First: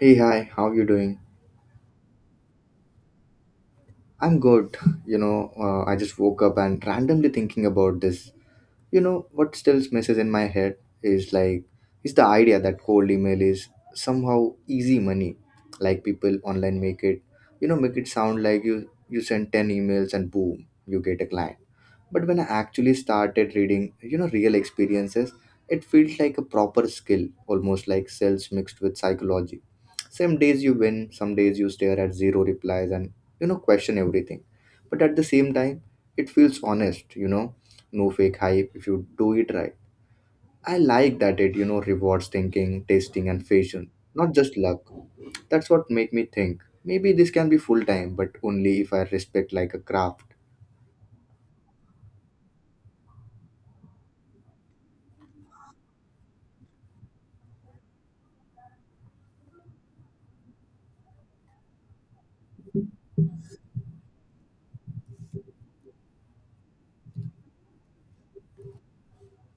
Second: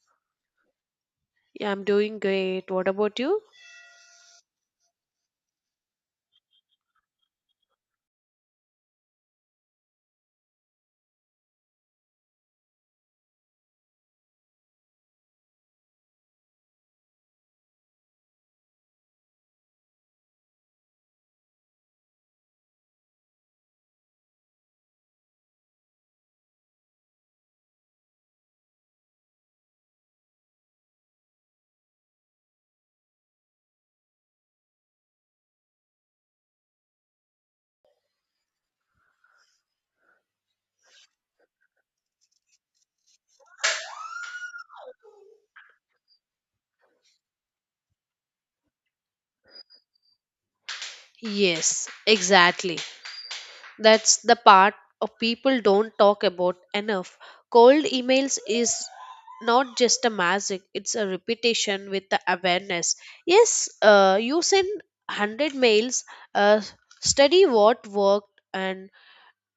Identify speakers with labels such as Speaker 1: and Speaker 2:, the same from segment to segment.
Speaker 1: Hey, hi, how you doing?
Speaker 2: Yeah, I'm doing great. What about you?
Speaker 1: I'm good. I just woke up and randomly thinking about this. You know what still messes in my head is like, is the idea that cold email is somehow easy money. Like people online make it, you know, make it sound like you send 10 emails and boom, you get a client. But when I actually started reading, you know, real experiences, it felt like a proper skill, almost like sales mixed with psychology. Some days you win, some days you stare at zero replies and, you know, question everything. But at the same time, it feels honest, you know, no fake hype if you do it right. I like that it, you know, rewards thinking, testing and patience, not just luck. That's what make me think maybe this can be full time, but only if I respect like a craft.
Speaker 2: Yes, exactly. That's the part of people don't talk about enough. Cold emails is not just a magic, it's a repetition with the awareness. Yes, you send 100 mails, uh, study what worked, and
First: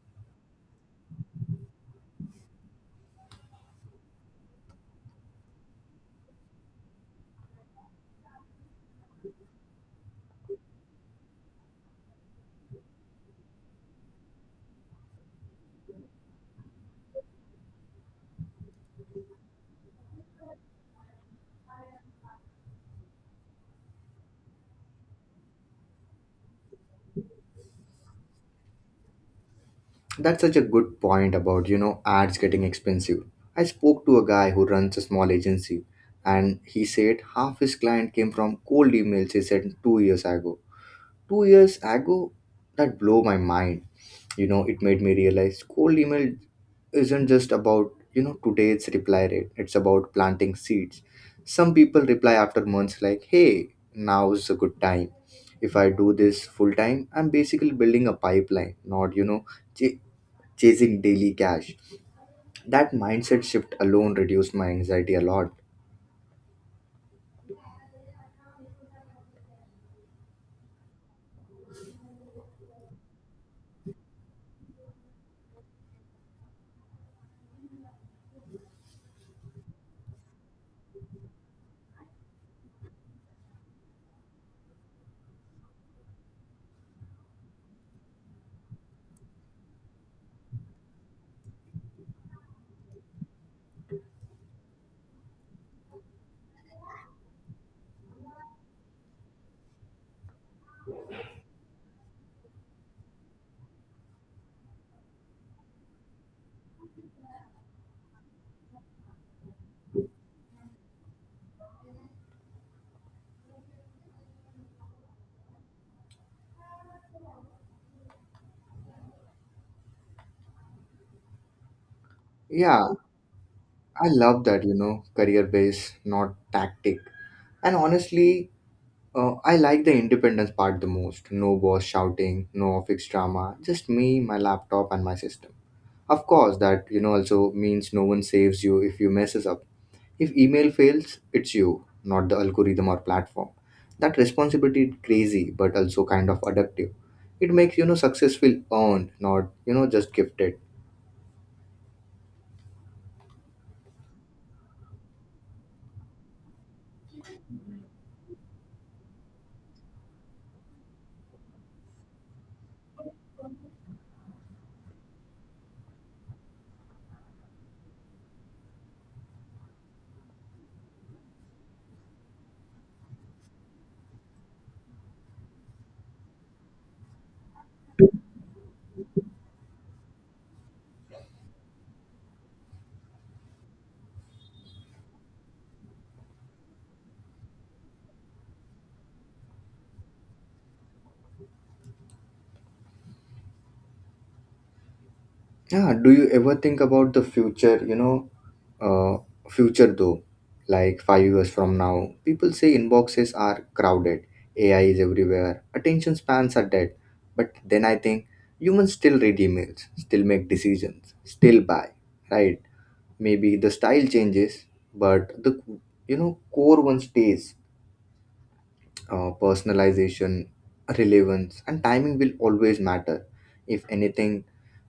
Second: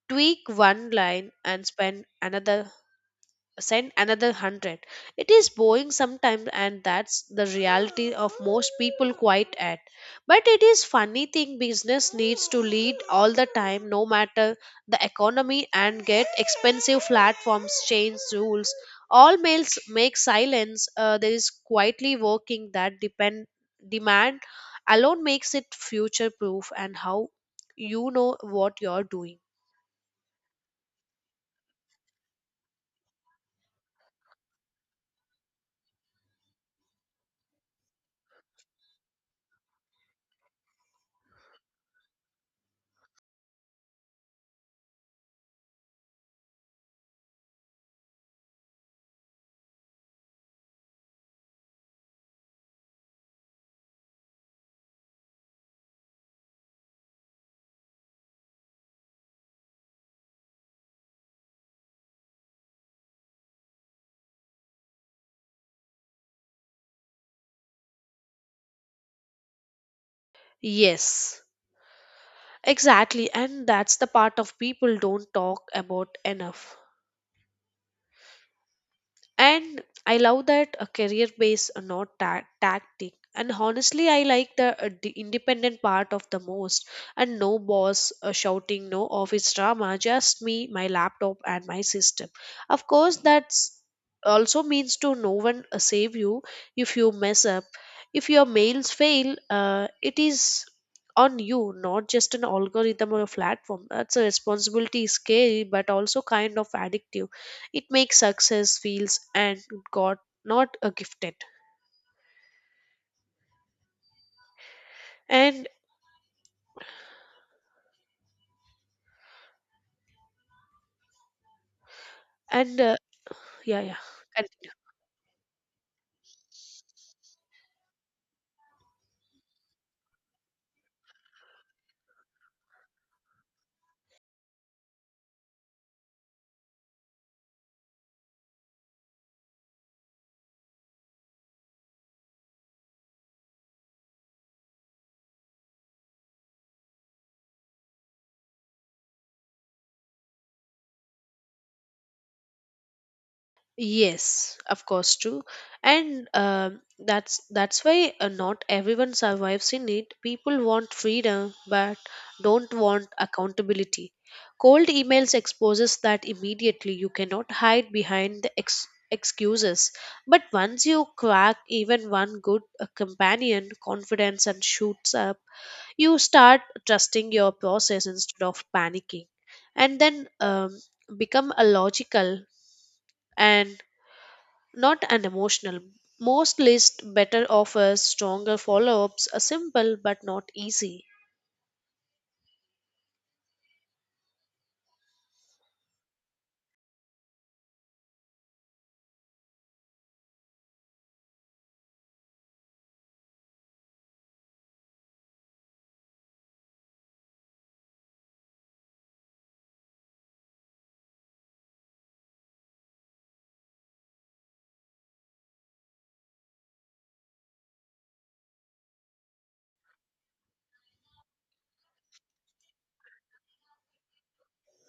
Speaker 2: tweak one line and spend another send another 100. It is boring sometimes and that's the reality of most people quite at, but it is funny thing business needs to lead all the time, no matter the economy, and get expensive platforms change rules. All males make silence, there is quietly working that depend demand alone makes it future proof, and how you know what you're doing.
Speaker 1: That's such a good point about, you know, ads getting expensive. I spoke to a guy who runs a small agency and he said half his client came from cold emails he sent 2 years ago. 2 years ago. That blew my mind. You know, it made me realize cold email isn't just about, you know, today's reply rate. It's about planting seeds. Some people reply after months like, "Hey, now's a good time." If I do this full time, I'm basically building a pipeline, not, you know, ch- chasing daily cash. That mindset shift alone reduced my anxiety a lot.
Speaker 2: Yes, exactly, and that's the part of people don't talk about enough. And I love that a career based, not tactic, and honestly I like the independent part of the most. And no boss shouting, no office drama, just me, my laptop, and my system. Of course, that's also means to no one save you if you mess up. If your mails fail, it is on you, not just an algorithm or a platform. That's a responsibility, scary but also kind of addictive. It makes success feels and got, not a gifted. and and
Speaker 1: Yeah,
Speaker 2: uh, yeah yeah
Speaker 1: I love that,
Speaker 2: continue.
Speaker 1: you know, career based, not tactic. And honestly, I like the independence part the most. No boss shouting, no office drama, just me, my laptop, and my system. Of course, that, you know, also means no one saves you if you messes up. If email fails, it's you, not the algorithm or platform. That responsibility is crazy, but also kind of addictive. It makes, you know, success feel earned, not, you know, just gifted.
Speaker 2: Yes, of course, true. And that's why, not everyone survives in it. People want freedom but don't want accountability. Cold emails exposes that immediately, you cannot hide behind the excuses. But once you crack even one good, companion confidence and shoots up, you start trusting your process instead of panicking. And then become a logical and not an emotional. Most lists, better offers, stronger follow-ups are simple but not easy.
Speaker 1: Yeah. Do you ever think about the future? Future though, like 5 years from now, people say inboxes are crowded, AI is everywhere, attention spans are dead. But then I think humans still read emails, still make decisions, still buy, right? Maybe the style changes, but the, you know, core one stays. Personalization, relevance, and timing will always matter. If anything,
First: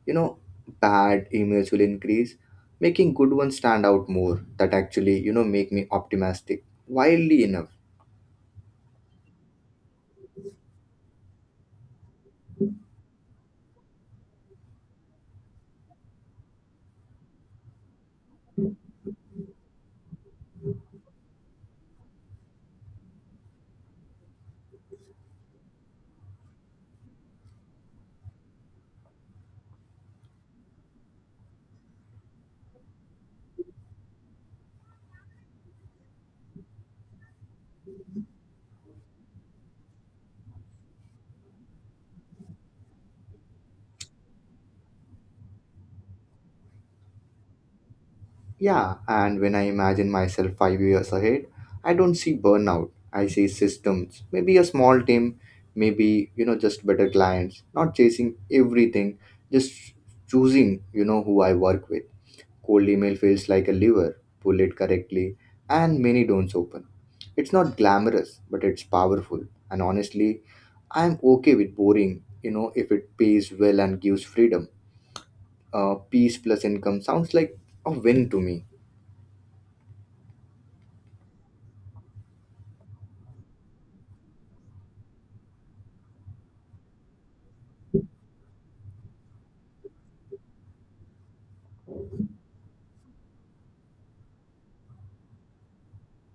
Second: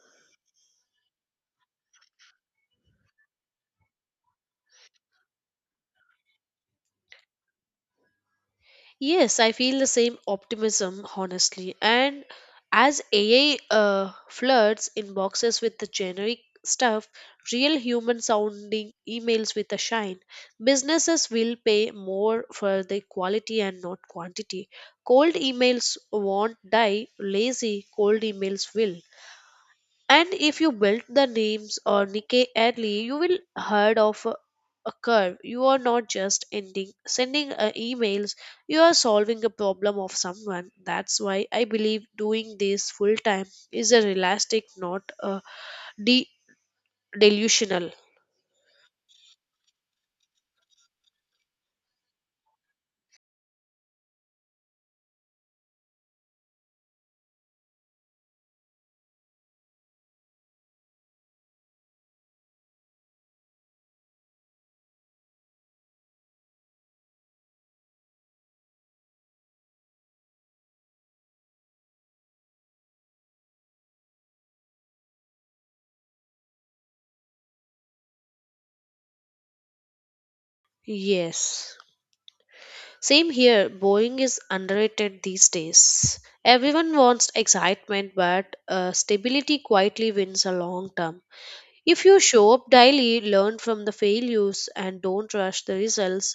Speaker 1: you know, bad emails will increase, making good ones stand out more. That actually, you know, make me optimistic wildly enough.
Speaker 2: Yes, I feel the same optimism, honestly. And as AI floods inboxes with the generic stuff, real human sounding emails with a shine, businesses will pay more for the quality and not quantity. Cold emails won't die, lazy cold emails will. And if you build the names or nikkei early, you will heard of a curve. You are not just ending sending, emails, you are solving a problem of someone. That's why I believe doing this full time is a realistic, not a de- delusional.
Speaker 1: Yeah, and when I imagine myself 5 years ahead, I don't see burnout. I see systems, maybe a small team, maybe, you know, just better clients, not chasing everything, just choosing, you know, who I work with. Cold email feels like a lever, pull it correctly, and many don'ts open. It's not glamorous, but it's powerful. And honestly, I'm okay with boring, you know, if it pays well and gives freedom. Peace plus income sounds like a win to me.
Speaker 2: Yes, same here, boeing is underrated these days. Everyone wants excitement, but stability quietly wins a long term. If you show up daily, learn from the failures, and don't rush the results,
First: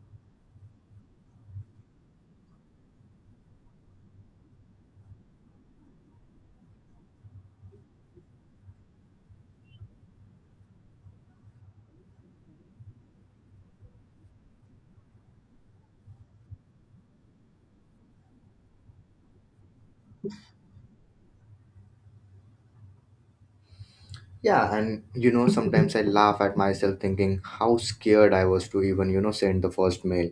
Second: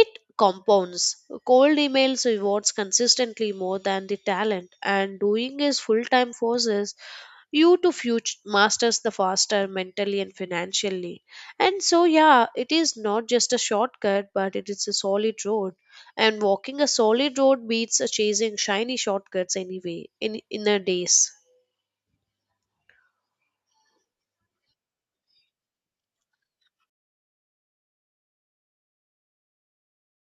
Speaker 2: it compounds. Cold emails rewards consistently more than the talent, and doing is full time forces you to future masters the faster mentally and financially. And so, yeah, it is not just a shortcut, but it is a solid road. And walking a solid road beats, chasing shiny shortcuts anyway in a days.
Speaker 1: Yeah, and you know, sometimes I laugh at myself thinking how scared I was to even, you know, send the first mail.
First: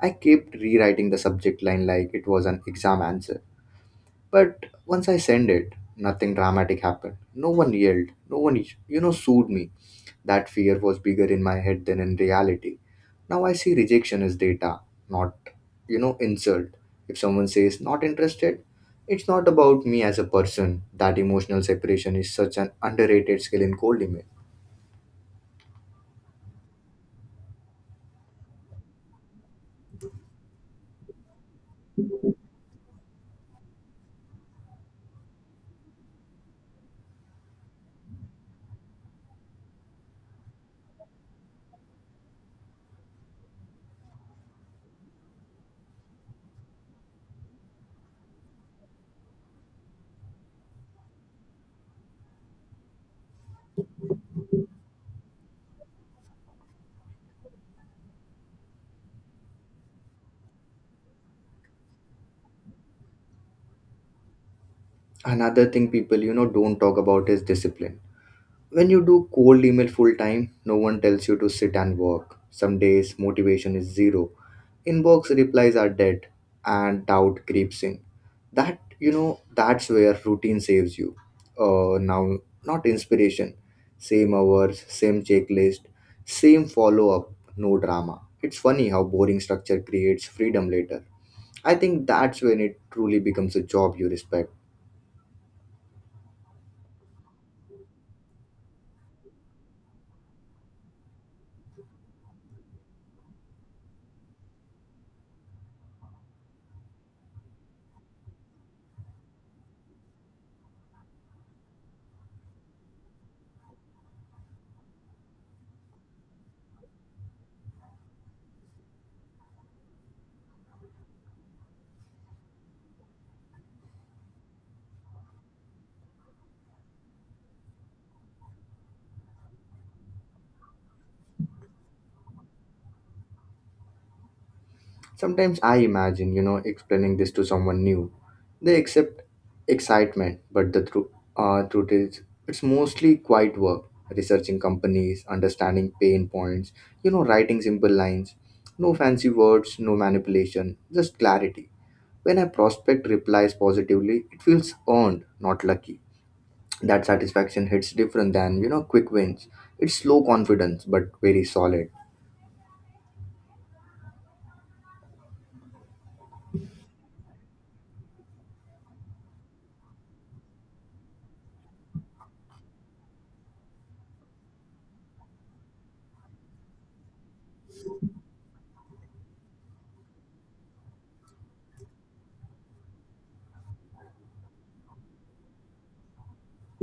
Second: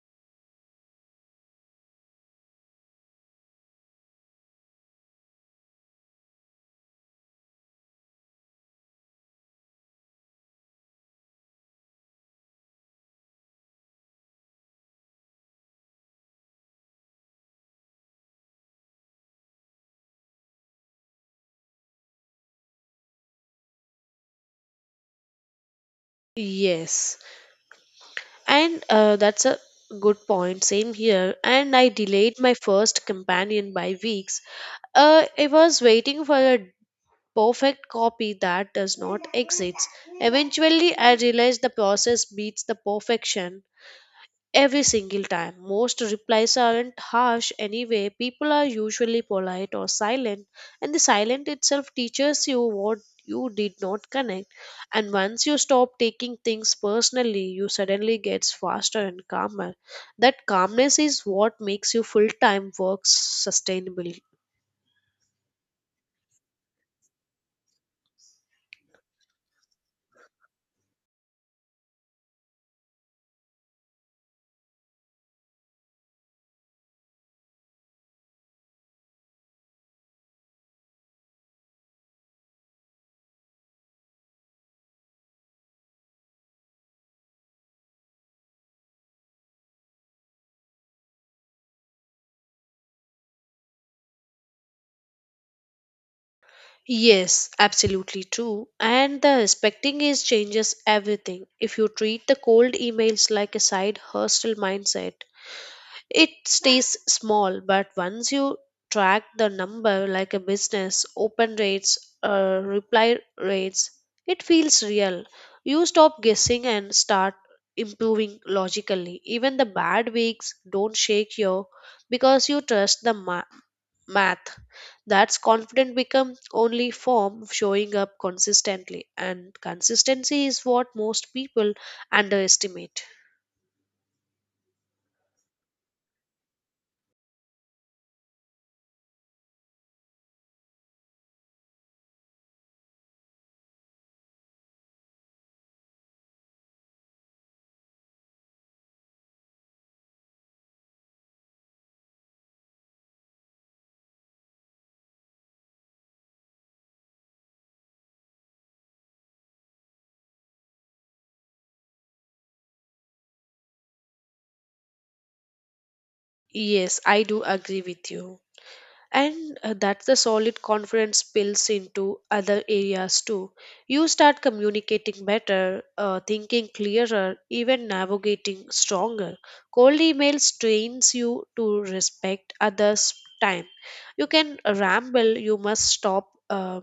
Speaker 1: I kept rewriting the subject line like it was an exam answer. But once I sent it, nothing dramatic happened. No one yelled, no one, you know, sued me. That fear was bigger in my head than in reality. Now I see rejection as data, not, you know, insult. If someone says not interested, it's not about me as a person. That emotional separation is such an underrated skill in cold email.
Speaker 2: Yes. And that's a good point. Same here. And I delayed my first companion by weeks. I was waiting for a perfect copy that does not exist. Eventually, I realized the process beats the perfection every single time. Most replies aren't harsh anyway. People are usually polite or silent, and the silent itself teaches you what you did not connect. And once you stop taking things personally, you suddenly gets faster and calmer. That calmness is what makes you full-time work sustainable.
Speaker 1: Another thing people, you know, don't talk about is discipline. When you do cold email full time, no one tells you to sit and work. Some days motivation is zero. Inbox replies are dead and doubt creeps in. That, you know, that's where routine saves you. Now, not inspiration. Same hours, same checklist, same follow up, no drama. It's funny how boring structure creates freedom later. I think that's when it truly becomes a job you respect.
Speaker 2: Yes, absolutely true. And the respecting is changes everything. If you treat the cold emails like a side hustle mindset, it stays small, but once you track the number like a business, open rates, reply rates, it feels real. You stop guessing and start improving logically. Even the bad weeks don't shake you because you trust the math. That's confident become only form of showing up consistently, and consistency is what most people underestimate.
Speaker 1: Sometimes I imagine, you know, explaining this to someone new. They accept excitement, but the truth is, it's mostly quiet work, researching companies, understanding pain points, you know, writing simple lines. No fancy words, no manipulation, just clarity. When a prospect replies positively, it feels earned, not lucky. That satisfaction hits different than, you know, quick wins. It's slow confidence, but very solid.
Speaker 2: Yes, I do agree with you. And that's the solid confidence spills into other areas too. You start communicating better, thinking clearer, even navigating stronger. Cold emails trains you to respect others time. You can ramble, you must stop,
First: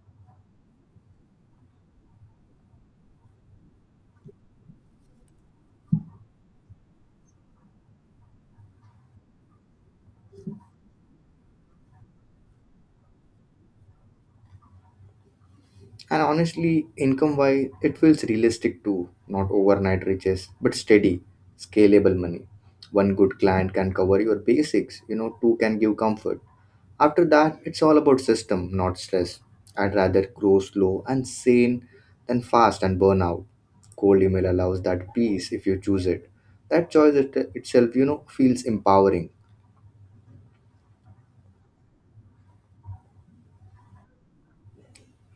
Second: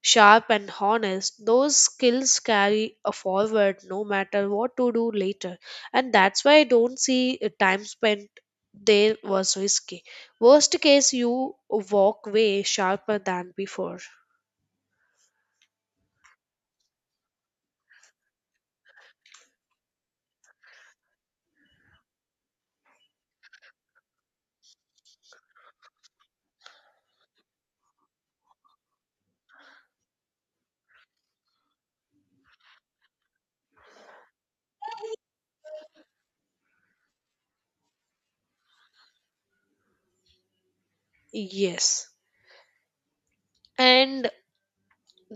Speaker 2: sharp and honest. Those skills carry a forward no matter what to do later. And that's why I don't see, time spent there was risky. Worst case, you walk way sharper than before.
Speaker 1: And honestly, income wise, it feels realistic too. Not overnight riches, but steady, scalable money. One good client can cover your basics, you know, two can give comfort. After that, it's all about system, not stress. I'd rather grow slow and sane than fast and burn out. Cold email allows that peace if you choose it. That choice it, itself, you know, feels empowering.
Speaker 2: Yes, and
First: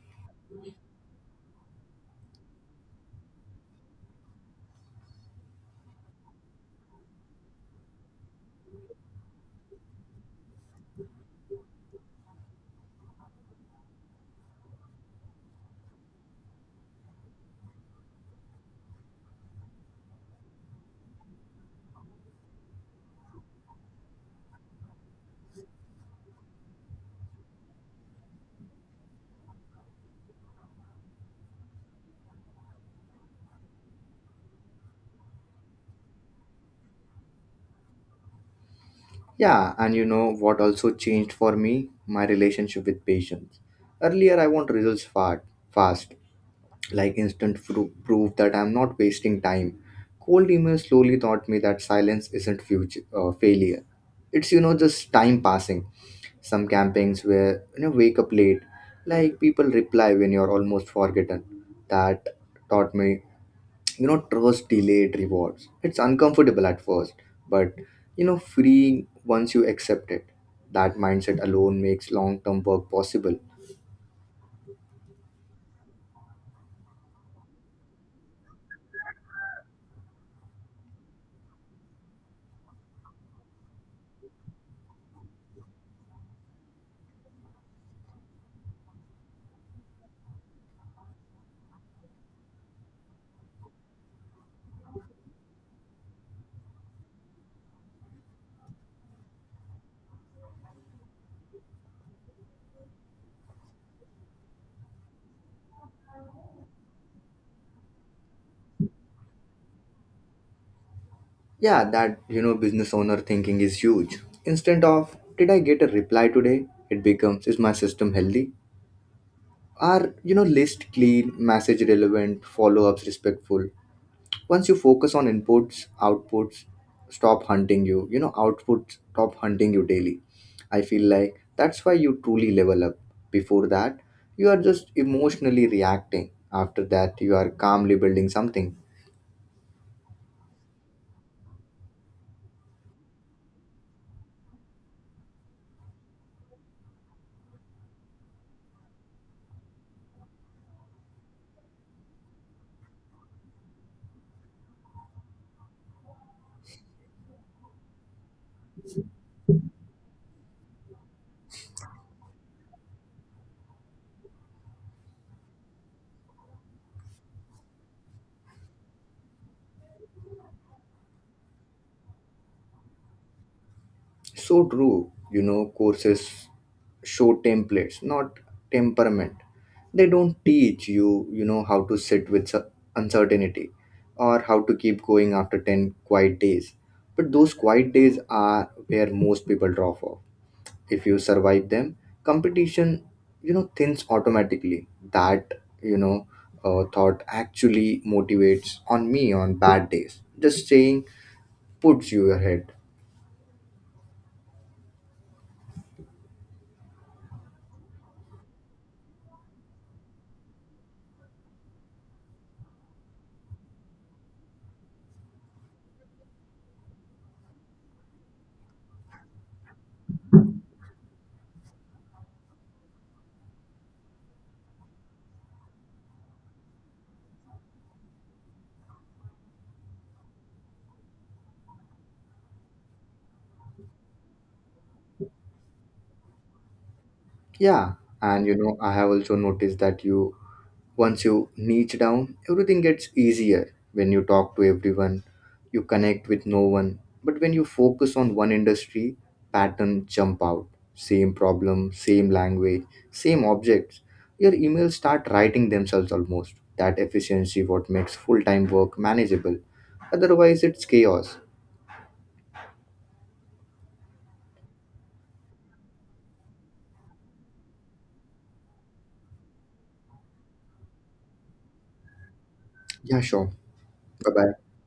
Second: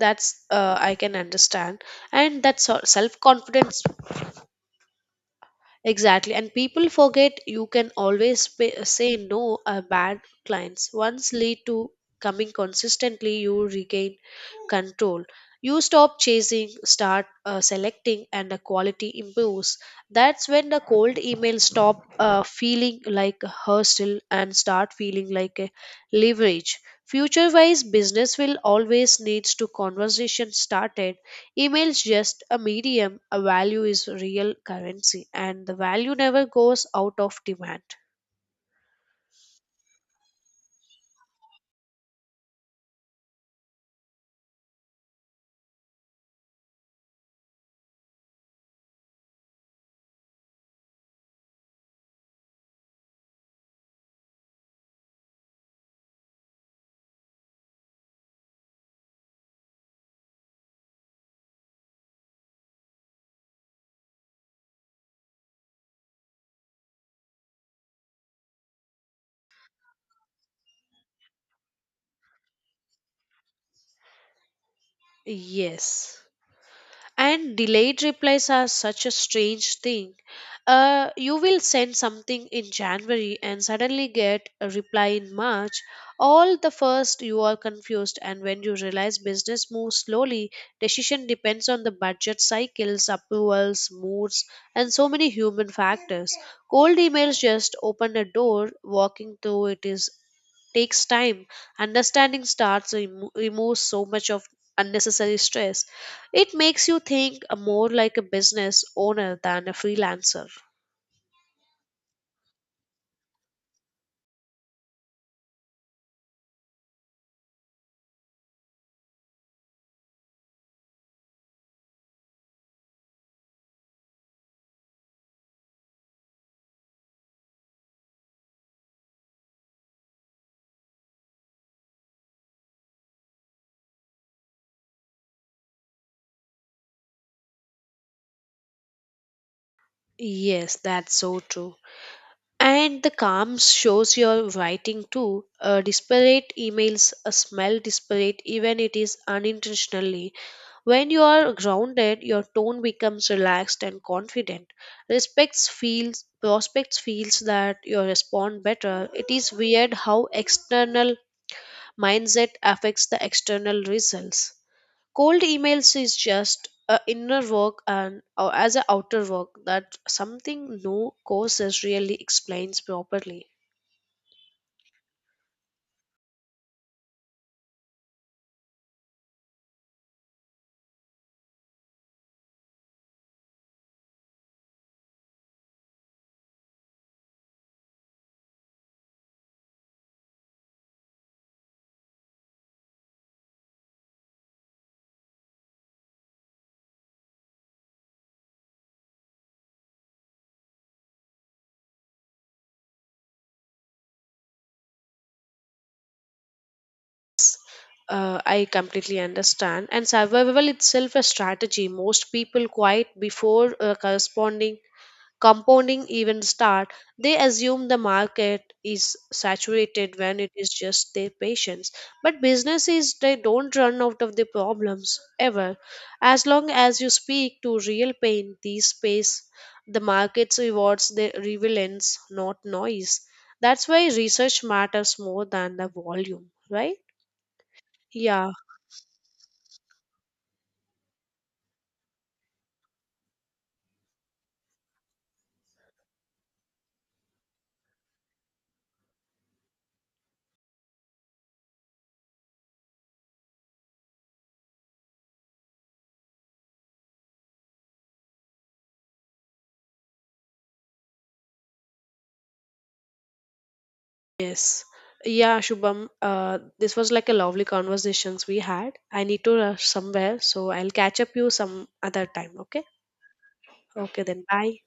Speaker 2: that's, I can understand. And that self confidence, exactly. And people forget you can always pay, say no a bad clients. Once lead to coming consistently, you regain control. You stop chasing, start, selecting, and the quality improves. That's when the cold email stop, feeling like a hustle and start feeling like a leverage. Future-wise, business will always needs to conversation started. Email's just a medium, a value is real currency, and the value never goes out of demand.
Speaker 1: Yeah, and you know what also changed for me? My relationship with patience. Earlier, I want results fast, fast, like instant proof that I'm not wasting time. Cold email slowly taught me that silence isn't failure. It's, you know, just time passing. Some campaigns where, you know, wake up late, like people reply when you're almost forgotten. That taught me, you know, trust delayed rewards. It's uncomfortable at first, but, you know, free once you accept it. That mindset alone makes long term work possible.
Speaker 2: Yes. And delayed replies are such a strange thing. You will send something in January and suddenly get a reply in March. All the first, you are confused, and when you realize business moves slowly, decision depends on the budget cycles, approvals, moods, and so many human factors. Cold emails just open a door, walking through it is takes time. Understanding starts removes so much of unnecessary stress. It makes you think, more like a business owner than a freelancer.
Speaker 1: Yeah, that, you know, business owner thinking is huge. Instead of did I get a reply today, it becomes is my system healthy, are, you know, list clean, message relevant, follow ups respectful. Once you focus on inputs, outputs stop hunting you you know Outputs stop hunting you daily. I feel like that's why you truly level up. Before that, you are just emotionally reacting. After that, you are calmly building something.
Speaker 2: Yes, that's so true. And the calm shows your writing too. Disparate emails, smell disparate even it is unintentionally. When you are grounded, your tone becomes relaxed and confident. Respects feels prospects feels that you respond better. It is weird how external mindset affects the external results. Cold emails is just a inner work and or as a outer work, that something no courses really explains properly.
Speaker 1: So true. You know, courses show templates, not temperament. They don't teach you, you know, how to sit with uncertainty or how to keep going after 10 quiet days. But those quiet days are where most people drop off. If you survive them, competition, you know, thins automatically. That thought actually motivates on me on bad days. Just saying puts you ahead.
Speaker 2: I completely understand. And survival itself a strategy. Most people quiet before, corresponding compounding events start, they assume the market is saturated when it is just their patients. But businesses, they don't run out of the problems ever. As long as you speak to real pain, these space, the markets rewards the relevance, not noise. That's why research matters more than the volume, right?
Speaker 1: Yeah, and
Speaker 2: Yeah.
Speaker 1: you know, I have also noticed that you once you niche down, everything gets easier. When you talk to everyone, you connect with no one. But when you focus on one industry, pattern jump out. Same problem, same language, same objects. Your emails start writing themselves almost. That efficiency what makes full-time work manageable. Otherwise, it's chaos.
Speaker 2: Yes. Yeah, Shubham, this was like a lovely conversations we had. I need to rush somewhere, so I'll catch up you some other time, okay?
Speaker 1: Yeah, sure.
Speaker 2: Okay, then
Speaker 1: Bye-bye.
Speaker 2: bye.